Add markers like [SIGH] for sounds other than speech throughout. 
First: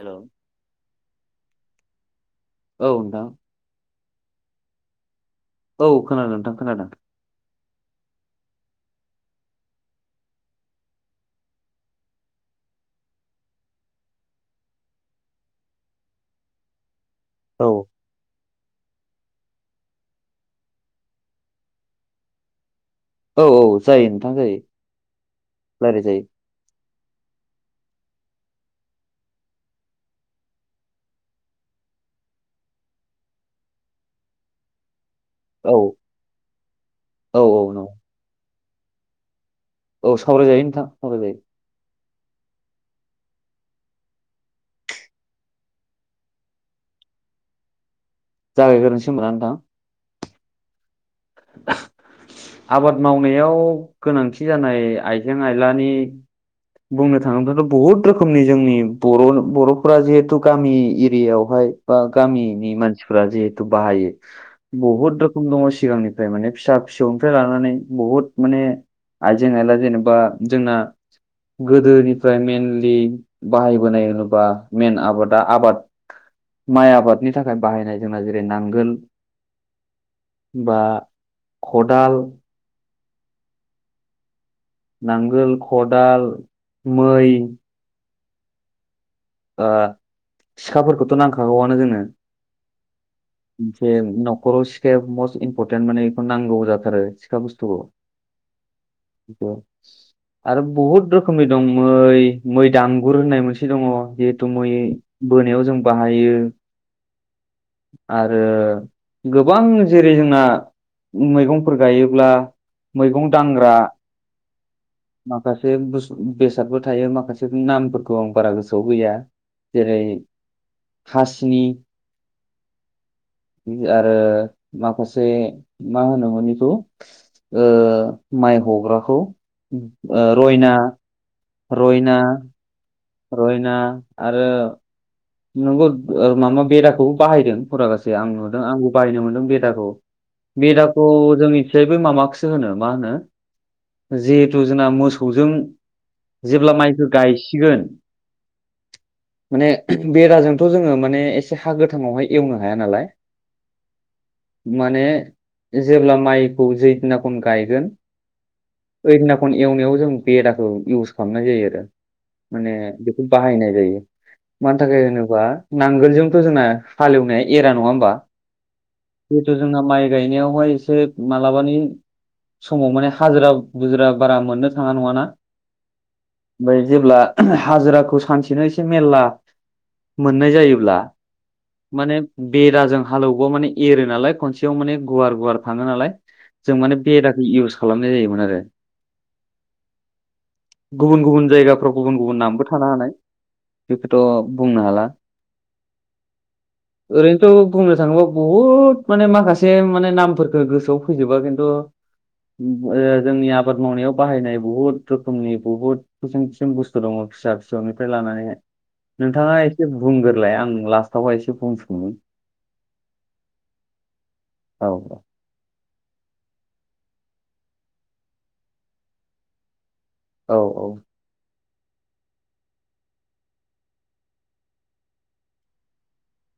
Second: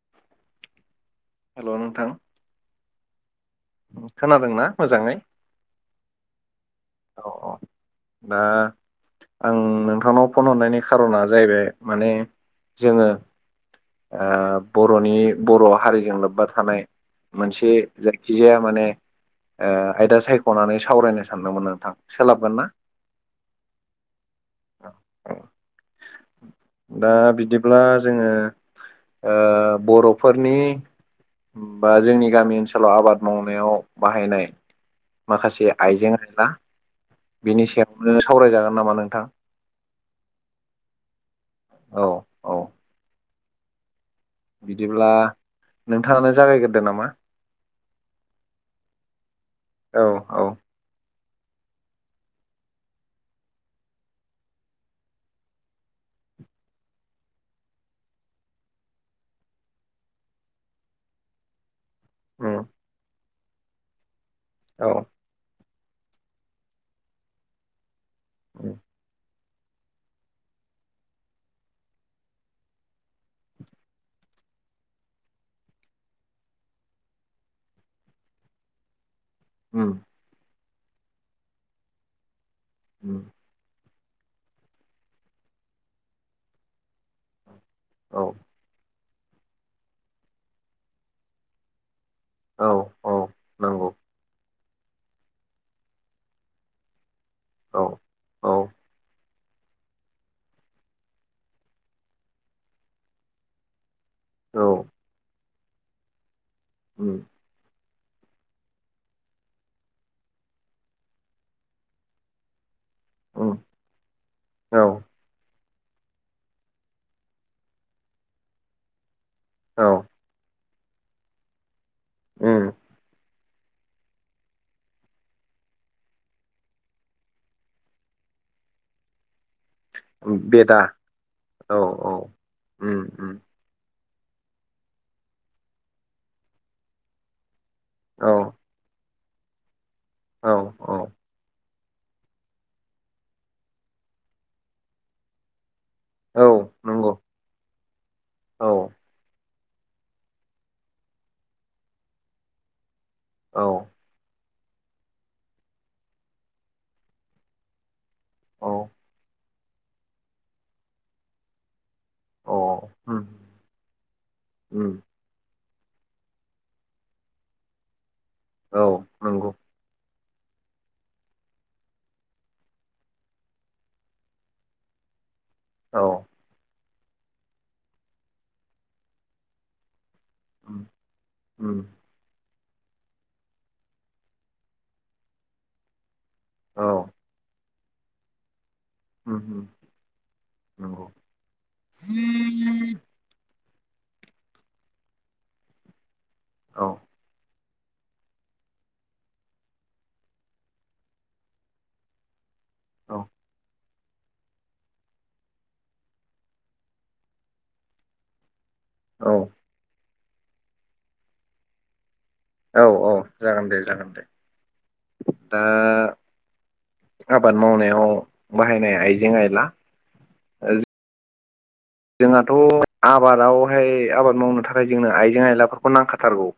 Hello hello नोंथां। औ नोंथां। खोनादोंना मोजाङै? औ खोनादों नोंथां खोनादों। औ औ दा आं नोंथांनाव फन हरनायनि खार'ना जाहैबाय माने जोङो ओ बर'नि बर' हारिजों लोब्बा थानाय। मोनसे औ जायखिजाया माने ओ आयदा सायख'नानै सावरायनो सानदोंमोन आं। सोलाबगोन ना? औ औ जायो नोंथां जायो। रायलाय जायो दा बिदिब्ला! जोङो ओ बर'फोरनि बा जोंनि गामि ओनसोलाव आबाद मावनायाव बाहायनाय। माखासे औ आइजें आइला। औ बिनि औ नंगौ सायावनो सावरायजागोन नामा नोंथां? औ सावरायजायो नोंथां सावराय जायो। औ औ बिदिब्ला नोंथाङानो जागायगोदो नामा। जागायग्रोनोसै होनबा नोंथां। औ-औ। [UNINTELLIGIBLE] आबाद मावनायाव गोनांथि जानाय आइजें आइलानि बुंनो थाङोब्लाथ' बहुद रोखोमनि जोंनि बर' बर'फोरा जिहेथु गामि एरियायावहाय। बा उम गामिनि मानसिफ्रा जिहेथु बाहायो औ बहुद रोखोम दङ सिगांनि। फ्राय माने फिसा फिसौनिफ्राय लानानै बुहुद माने उम आइ जेंनेला जेनेबा जोंना गोदोनिफ्राय मेनलि बाहायबोनाय होनोब्ला मेन आबादा आबाद माइ आबादनि थाखाय बाहायनाय जोंना जेरै नांगोल। [UNINTELLIGIBLE] बा खदाल [UNINTELLIGIBLE] नांगोल खदाल मै औ। ओ सिखाफोरखौथ' नांखागौआनो जोंनो। औ औ [INAUDIBLE] नंगौ जे नख'राव सि [UNINTELLIGIBLE] मस्ट इम्परटेन्ट माने इखौ नांगौ जाथारो सिखा बुस्थुखौ औ औ [INAUDIBLE] [UNINTELLIGIBLE] आरो बहुद रोखोमनि दं मै, मै दामगुर होननाय मोनसे दङ। जिहेथु औ मैयै बोनायाव जों बाहायो। [UNINTELLIGIBLE] आरो गोबां जेरै जोंना। मैगंफोर गायोब्ला मैगं उम दांग्रा औ [INAUDIBLE] माखासे। बे बुस बेसादबो थायो माखासे उ नामफोरखौ आं बारा गोसोआव गैया औ जेरै हासिनि उम। उ आरो माखासे मा होनोमोन इखौ ओ माइ हग्राखौ ओ रयना बेदा औ औ रयना। उम उम रयना आरो नोंगौ ओ मामा बेदाखौ बाहायदों। फुरागासे आं औ नुदों आंबो बायनो मोनदों बेदाखौ, औ औ बेदाखौ जोंनि। जेबो मामाखौसो होनो मा होनो जिहेथु जोंना मोसौजों औ जेब्ला माइखौ नंगौ गायसिगोन औ [INAUDIBLE] माने बेदाजोंथ' जोङो माने एसे हा गोथाङावहाय एवनो हाया नालाय। औ। माने जेब्ला माइखौ जै दिनाखन गायगोन औ ओइना खन एवनायाव जों बेदाखौ इउस खालामनाय जायो आरो। माने औ उम बेखौ बाहायनाय जायो मानि उम थाखाय होनोबा नांगोलजोंथ' जोंना हालेवनाया एरा नङा होमबा औ नंगौ जेहेथु जोंना माइ। गायनायावहाय एसे मालाबानि समाव माने हाजिरा बुजिरा बारा मोननो थाङा नङाना। औ। जाय जेब्ला [UNINTELLIGIBLE] हाजिराखौ सानसेनो एसे मेल्ला मोननाय उम जायोब्ला उम माने बेदाजों हालौवौ माने एरो नालाय खनसेयाव माने गुवार गुवार थाङो नालाय जों औ माने बेदाखौ इउस खालामनाय जायोमोन आरो। उम उम [INAUDIBLE] नंगौ गुबुन गुबुन जायगाफ्राव गुबुन गुबुन नामबो थानो हानाय। बेखौथ' बुंनो हाला औ [INAUDIBLE] ओरैनोथ' बुंनो थाङोबा बुहुद माने माखासे माने नामफोरखो गोसोआव फैजोबा जेन्थ' ओ औ जोंनि आबाद मावनायाव बाहायनाय बुहुद रोखोमनि बुहुद [UNINTELLIGIBLE] बुस्थु दङ फिसा फिसौनिफ्राय लानानैहाय। औ नोंथाङा इसे बुंग्रोलाय आं लास्टआवहाय इसे बुंसोमोन। औ औ जागोन दे जागोन दे औ दा आबाद मावनायाव बाहायनाय आइजें आइला। औ-औ। जोंहाथ' आबादावहाय आबाद मावनो थाखाय जोंनो आइजें आयलाफोरखौ नांखाथारगौ।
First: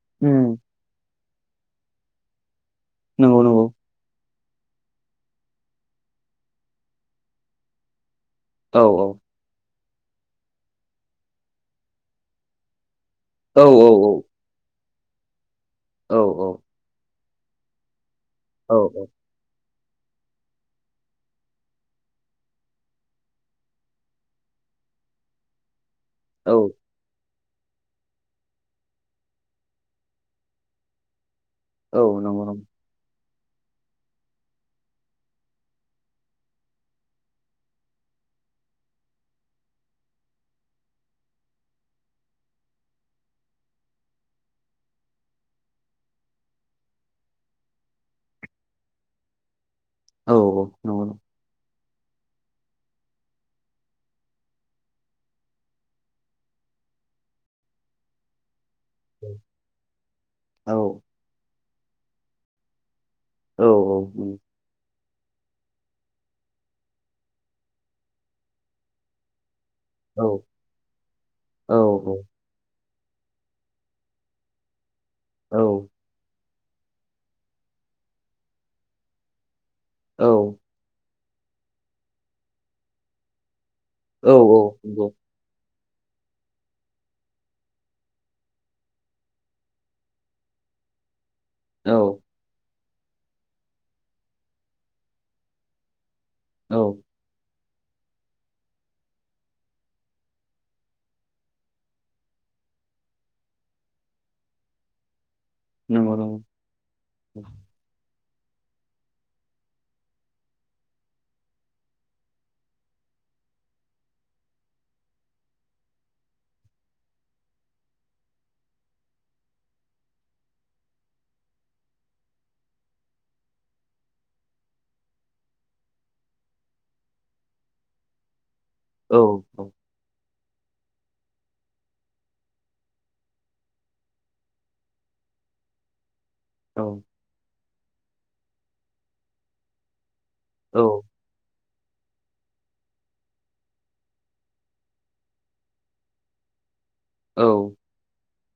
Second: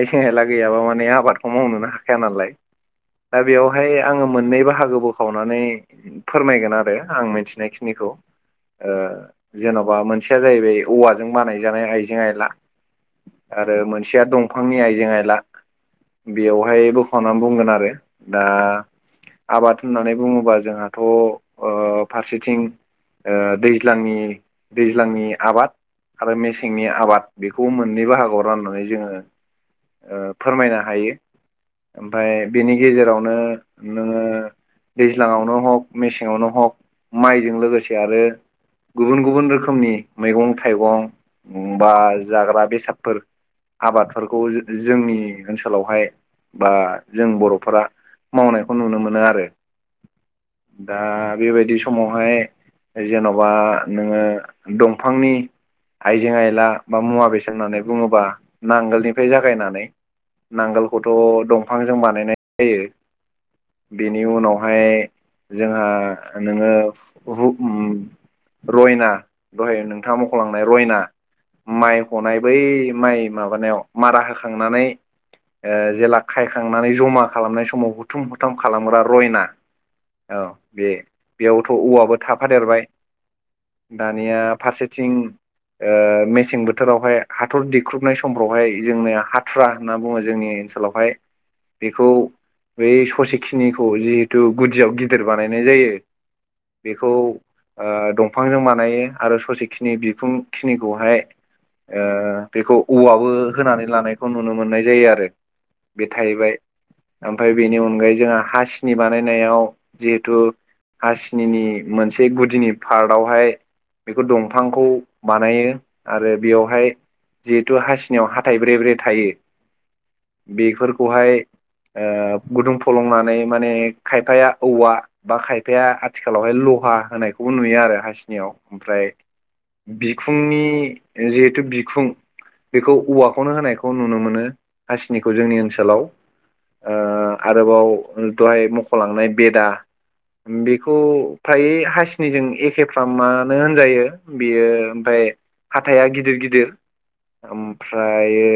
आइसें आयला उम गैयाबा माने आबादखौ मावनोनो हाखाया नालाय नंगौ दा नंगौ बेवहाय आङो मोननै बाहागो बोखावनानै फोरमायगोन आरो आं मिथिनायखिनिखौ। ओ औ जेन'बा मोनसेया जाहैबाय औवाजों बानायजानाय आइजें आइला। औ आरो औ औ मोनसेया दंफांनि आइजें आयला औ बेवहायबो खावना बुंगोन आरो दा औ आबाद होननानै बुङोबा जोंहाथ' ओ फारसेथिं ओ दैज्लांनि दैज्लांनि आबाद आरो औ मेसेंनि आबाद। बेखौ मोननै बाहागोआव राननानै जोङो ओ फोरमायनो हायो। औ ओमफाय नंगौ नंगौ बेनि गेजेरावनो नोङो दैज्लाङावनो हक मेसेङावनो हक माइजों लोगोसे आरो गुबुन-गुबुन रोखोमनि मैगं थाइगं बा जाग्रा बेसादफोर। आबादफोरखौ ज जोंनि ओनसोलावहाय बा जों बर'फोरा। मावनायखौ नुनो मोनो आरो। औ-औ-औ दा नोंगौ। बेबायदि समावहाय जेन'बा। नोङो दंफांनि आइजें आइला बा मुवा बेसें होननानै बुङोबा। नांगोलनिफ्राय जागायनानै औ नांगोलखौथ' दंफांजों बानायनाय जायो। औ बेनि उनावहाय। जोंहा नोङो रुब उम रयना। दहाय नोंथाङा औ मख'लांनाय रयना माइ हनाय बै माइ माबानायाव मारा होखांनानै औ ओ जेला खाय थांनानै जमा खालामनाय समाव हुथुम हुथम खालामग्रा रयना औ बे। बेयावबोथ' औवाबो थाफादेरबाय दानिया फारसेथिं ओ मेसें बोथोरावहाय हाथर देख्रुबनाय समफ्रावहाय जोंनिया हाथुरा होनना बुङो जोंनि सोलावहाय। बेखौ बै ससेखिनिखौ जिहेथु गुदियाव गिदिर बानायनाय जायो। बेखौ ओ दं फांजों बानायो आरो ससेखिनि बिखुं खिनिखौहाय ओ बेखौ औवाबो होनानै लानायखौ नुनो मोननाय जायो आरो। बे थाहैबाय ओमफाय बेनि अनगायै जोंहा हास्नि बानायनायाव जिहेथु हास्निनि मोनसे गुदिनि हालदआवहाय बेखौ दंफांखौ बानायो आरो बेयावहाय जिहेथु हास्नियाव हाथाइ ब्रे-ब्रे थायो बेफोरखौहाय ओ गुदुं फलंनानै माने खायफाया औवा बा खायफाया आथिखालावहाय ल खहा होनायखौबो नुयो आरो हास्नियाव ओमफ्राय बिखुंनि ओ जिहेतु बिखुं बेखौ औवाखौनो होनायखौ नुनो मोनो हास्निखौ जोंनि ओनसोलाव। औ ओ आरोबाव दहाय मख'लांनाय बेदा। बेखौ फ्राय हास स्नि जों एखेफ्रा मानो होनजायो बेयो ओमफाय हाथाइा गिदिर-गिदिर। ओमफ्रायो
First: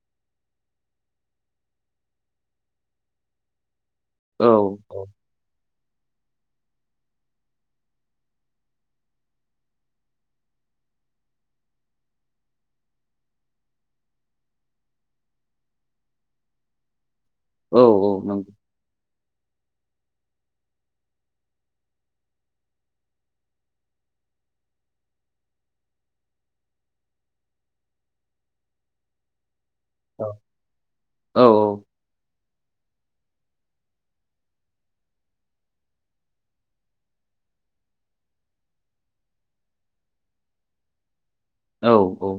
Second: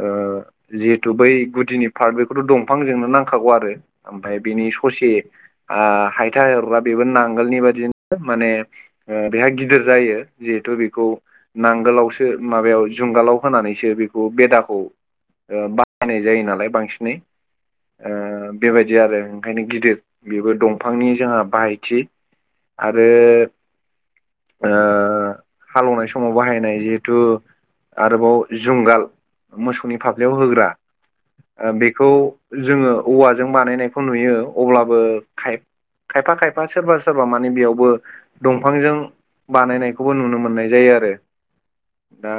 ओ- जिहेथु बै गुदिनि पार्ट बेखौथ' दंफांजोंनो नांखागौ आरो ओमफफ्राय बिनि ससे ओ- हायथा हरग्रा बेबो नाङ नांगोलनि बादिनो माने ओ- बेहा गिदिर जायो जिहेथु बेखौ नांगोलावसो माबायाव जुंगालाव होनानैसो बेखौ बेदाखौ ओ- बाहायनाय जायो नालाय बांसिनै औ औ ओ नंगौ बेबायदि आरो ओंखायनो गिदिर बेबो दंफांनि जोंहा बाहायथि आरो आ हालेवनाय समाव बाहायनाय जिहेथु आरोबाव जुंगाल। मोसौनि फाफ्लायाव होग्रा ओ बेखौ जोङो औवाजों बानायनायखौ नुयो। अब्लाबो खाय खायफा खायफा सोरबा सो- सोरबा मानि बेयावबो दंफांजों बानायनायखौबो नुनो मोननाय जायो आरो। औ औ दा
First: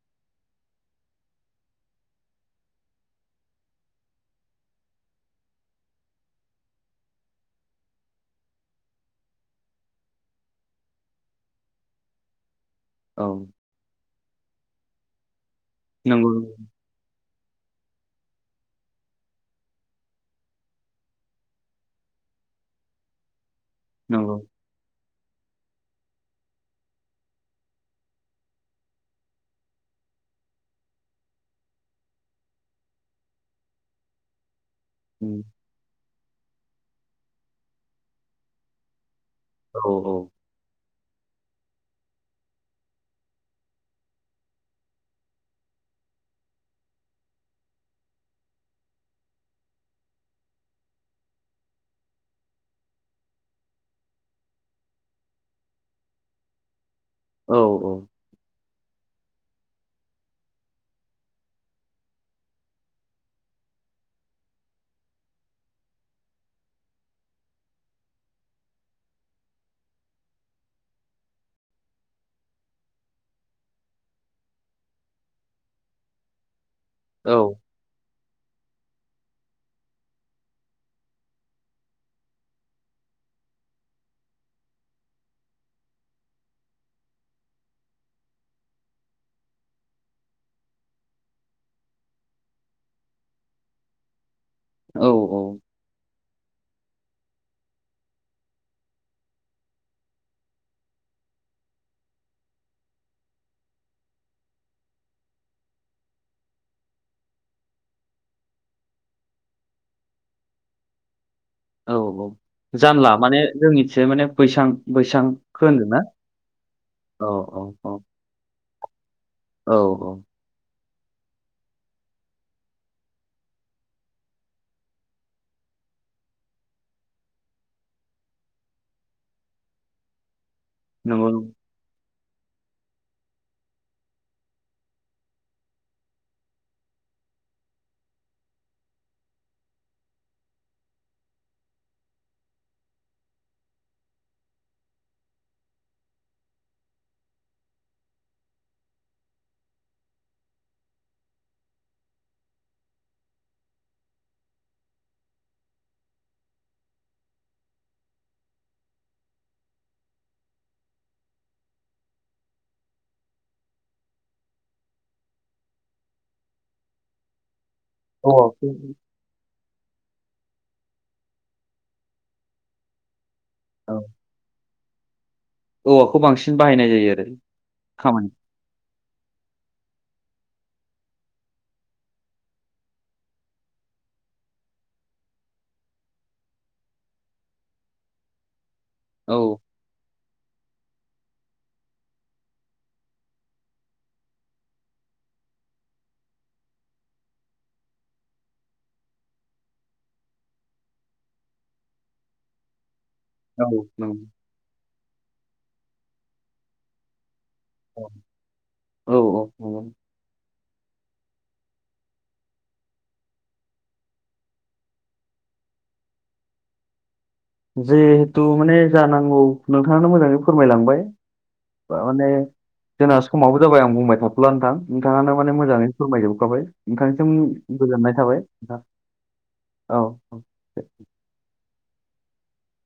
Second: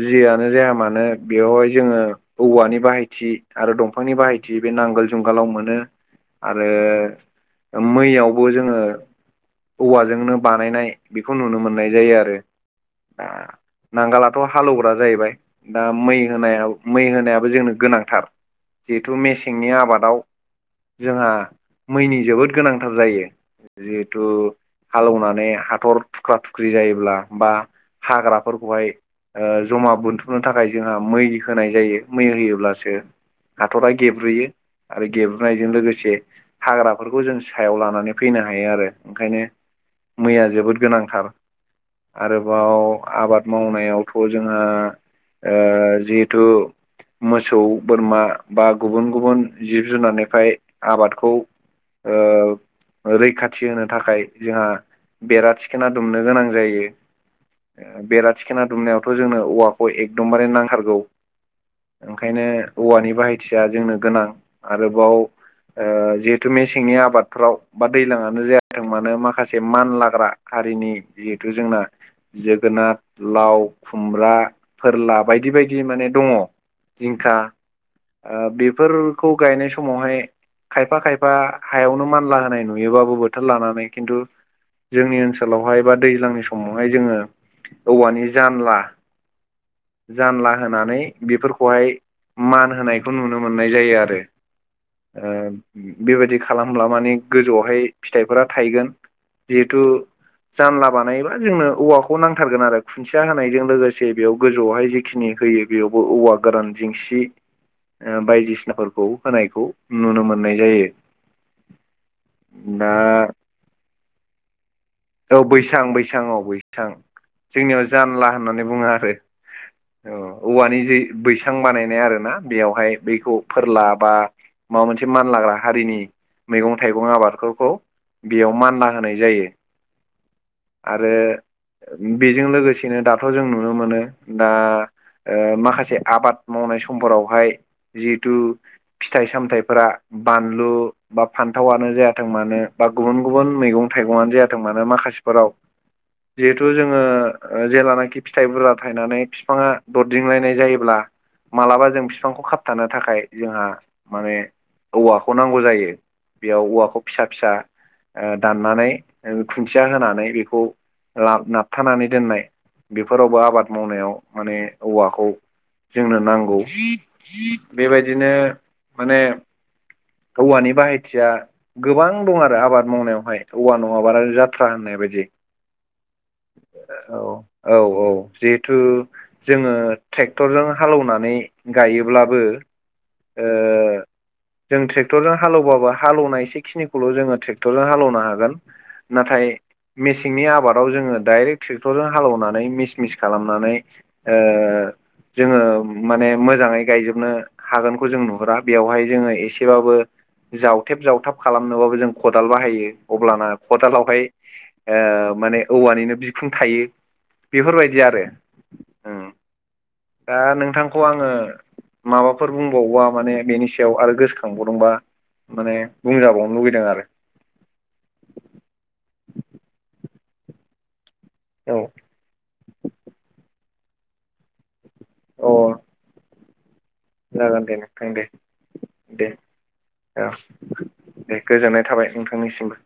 जियानो जाया मानो बेवहाय जोङो औवानि बाहायथि आरो दंफांनि बाहाय थि बे नांगोल जुंगालाव मोनो आरो मैयाव- बो जोङो औवाजोंनो बानायनाय बेखौ नुनो मोननाय जायो आरो। दा नांगालाथ' हालौवग्रा जाहैबाय। दा मै नंगौ होनायाव मै होनाय- जोंनो गोनांथार जिहेथु मेसेंनि आबादाव जोंहा मैनि जोबोद गोनांथार जायो। जिहेथु नंगौ हालेवनानै हाथरुख्रा थुख्रि जायोब्ला बा हाग्राफोरखौहाय ओ जमा बोनथुमनो थाखाय जोंहा मै होनाय जायो मै होयोब्लासो हाथरा गेब्रुयो। आरो उम, गेबुनायजों लोगोसे हाग्राफोरखौ जों सायाव लानानै फैनो हायो आरो। ओंखायनो औ मैया जोबोद गोनांथार। आरोबाव आबाद मावनायावथ' जोंहा ओ जिहेथु मोसौ बोरमा बा गुबुन-गुबुन जिब जुनारनिफ्राय आबादखौ ओ रैखाथि होनो थाखाय जोंहा बेरा थिखोना दुमनो गोनां जायो। औ औ ओ बेरा थिखोना दुमनायावथ' जोंनो औवाखौ एकदमबारे नांथारगौ। ओंखायनो औवानि बाहायथिया जोंनो गोनां। आरोबाव ओ जिहेतु मेसेंनि आबादफोराव बा दैजलङानो जायाथों मानो माखासे मान लाग्रा हारिनि जिहेथु जोंना जोगोन नार, लाव, खुमब्रा, फोरला बायदि बायदि माने दङ। औ जिंखा ओ बेफोरखौ गायनाय समावहाय खायफा खायफा हायावनो मानला होनाय नुयोबाबो बोथोर लानानै खिन्थु जोंनि ओनसोलावहाय बा दैज्लांनि समावहाय जोङो औवानि जानला जानला होनानै बेफोरखौहाय मान होनायखौ नुनो मोननाय जायो आरो। औ ओ बेबायाददि खालामब्ला माने गोजौआवहाय फिथाइफोरा थायगोन। जिहेथु जानला बानायोबा जोंनो औवाखौ नांथारगोन आरो खुन्थिया होनायजों लोगोसे बेयाव गोजौआवहाय जिखिनि होयो बेयावबो औवा गोरान जिंसि बायदिसिनाफोरखौ होनायखौ नुनो मोननाय जायो। औ औ दा जानला माने जोंनिसे माने बैसां औ बैसांखौ बैसां होनदोंना बैसां औ बैसां औ औ जोंनियाव औ जानला होननानै बुङो आरो। औ औवानि जै बैसां बानायनाय आरो ना बेयावहाय बैखौ फोरला बा माबा मोनसे मानलाग्रा हारिनि मैगं-थाइगं आबादफोरखौ बेयाव मानला होनाय जायो। आरो नंगौ नंगौ। बेजों लोगोसेनो दाथ' जों नुनो मोनो। दा ओ माखासे आबाद मावनाय समफोरावहाय। जिहेथु फिथाइ-सामथायाइफोरा बानलु बा फान्थावानो जायाथों मानो। बा गुबुन गुबुन मैगं-थाइगंआानो जायाथों मानो माखासेफोराव बा जिहेथु जोङो जेलानाखि फिथाइ बुरजा थायनानै बिफांङा दरदिंलायनाय जायोब्ला। मालाबा जों बिफांखौ खाबथानो थाखाय जोंहा माने। औवाखौ नांगौ जायो। बेयाव औवाखौ फिसा फिसा दाननानै। ओ खुन्थिया होनानै बेखौ। लाब नाबथानानै दोननाय बेफोरावबो आबाद मावनायाव माने औवाखौ जोंनो नांगौ बेबायदिनो औवाखौ माने औवानि बाहायथिया गोबां दं आरो आबाद मावनायावहाय औवा औ नङाबानो जाथ्रा होननाय बिदि। औवाखौ बांसिन बाहायनाय जायो औ आरो औ औ खामानि जिहेथु जोङो टे क्टरजों हालौनानै गायोब्लाबो ओ जों ट्रेक्टरजों हालौवबाबो हालौनाय एसे खिनिखौल' जोङो ट्रेक्टरजों हालौनो हागोन। औ नाथाय मेसेंनि आबाद आव जोङो डाइरेक्ट ट्रेक्टरजों हालौवनानै मिस मिस खालामनानै ओ जोङो माने मोजाङै गायजोबनो हागोनखौ जों नुहुरा। ‌बेआवहाय जोंओ एसे एबाबो जावथेब जावथाब खालामनोबाबो जों खदाल अब्लाना औ खदालावहाय नंगौ ओ माने औवानिनो बिखुं थायो। बेफोरबायदि आरो औ ओं नंगौ दा नोंथांखौ आङो माबाफोर बुंबावोबा माने बेनि सायाव आरो गोसोखांबावदोंबा माने बुंजाबावनो लुुबैदों आरो। जिहेथु माने जानांगौ नोंथाङानो मोजाङै फोरमायलांबाय। बा माने जोंना समाबो जाबाय आं बुंबाय थाथ'ला नोंथां। नोंथाङानो औ माने अ मोजाङै फोरमायजोबखाबाय। नोंथांसिम जागोन दे नोंथां गोजोननाय दे थाबाय नोंथां दे। औ दे गोजोननाय थाबाय। नोंथांनिसिमबो।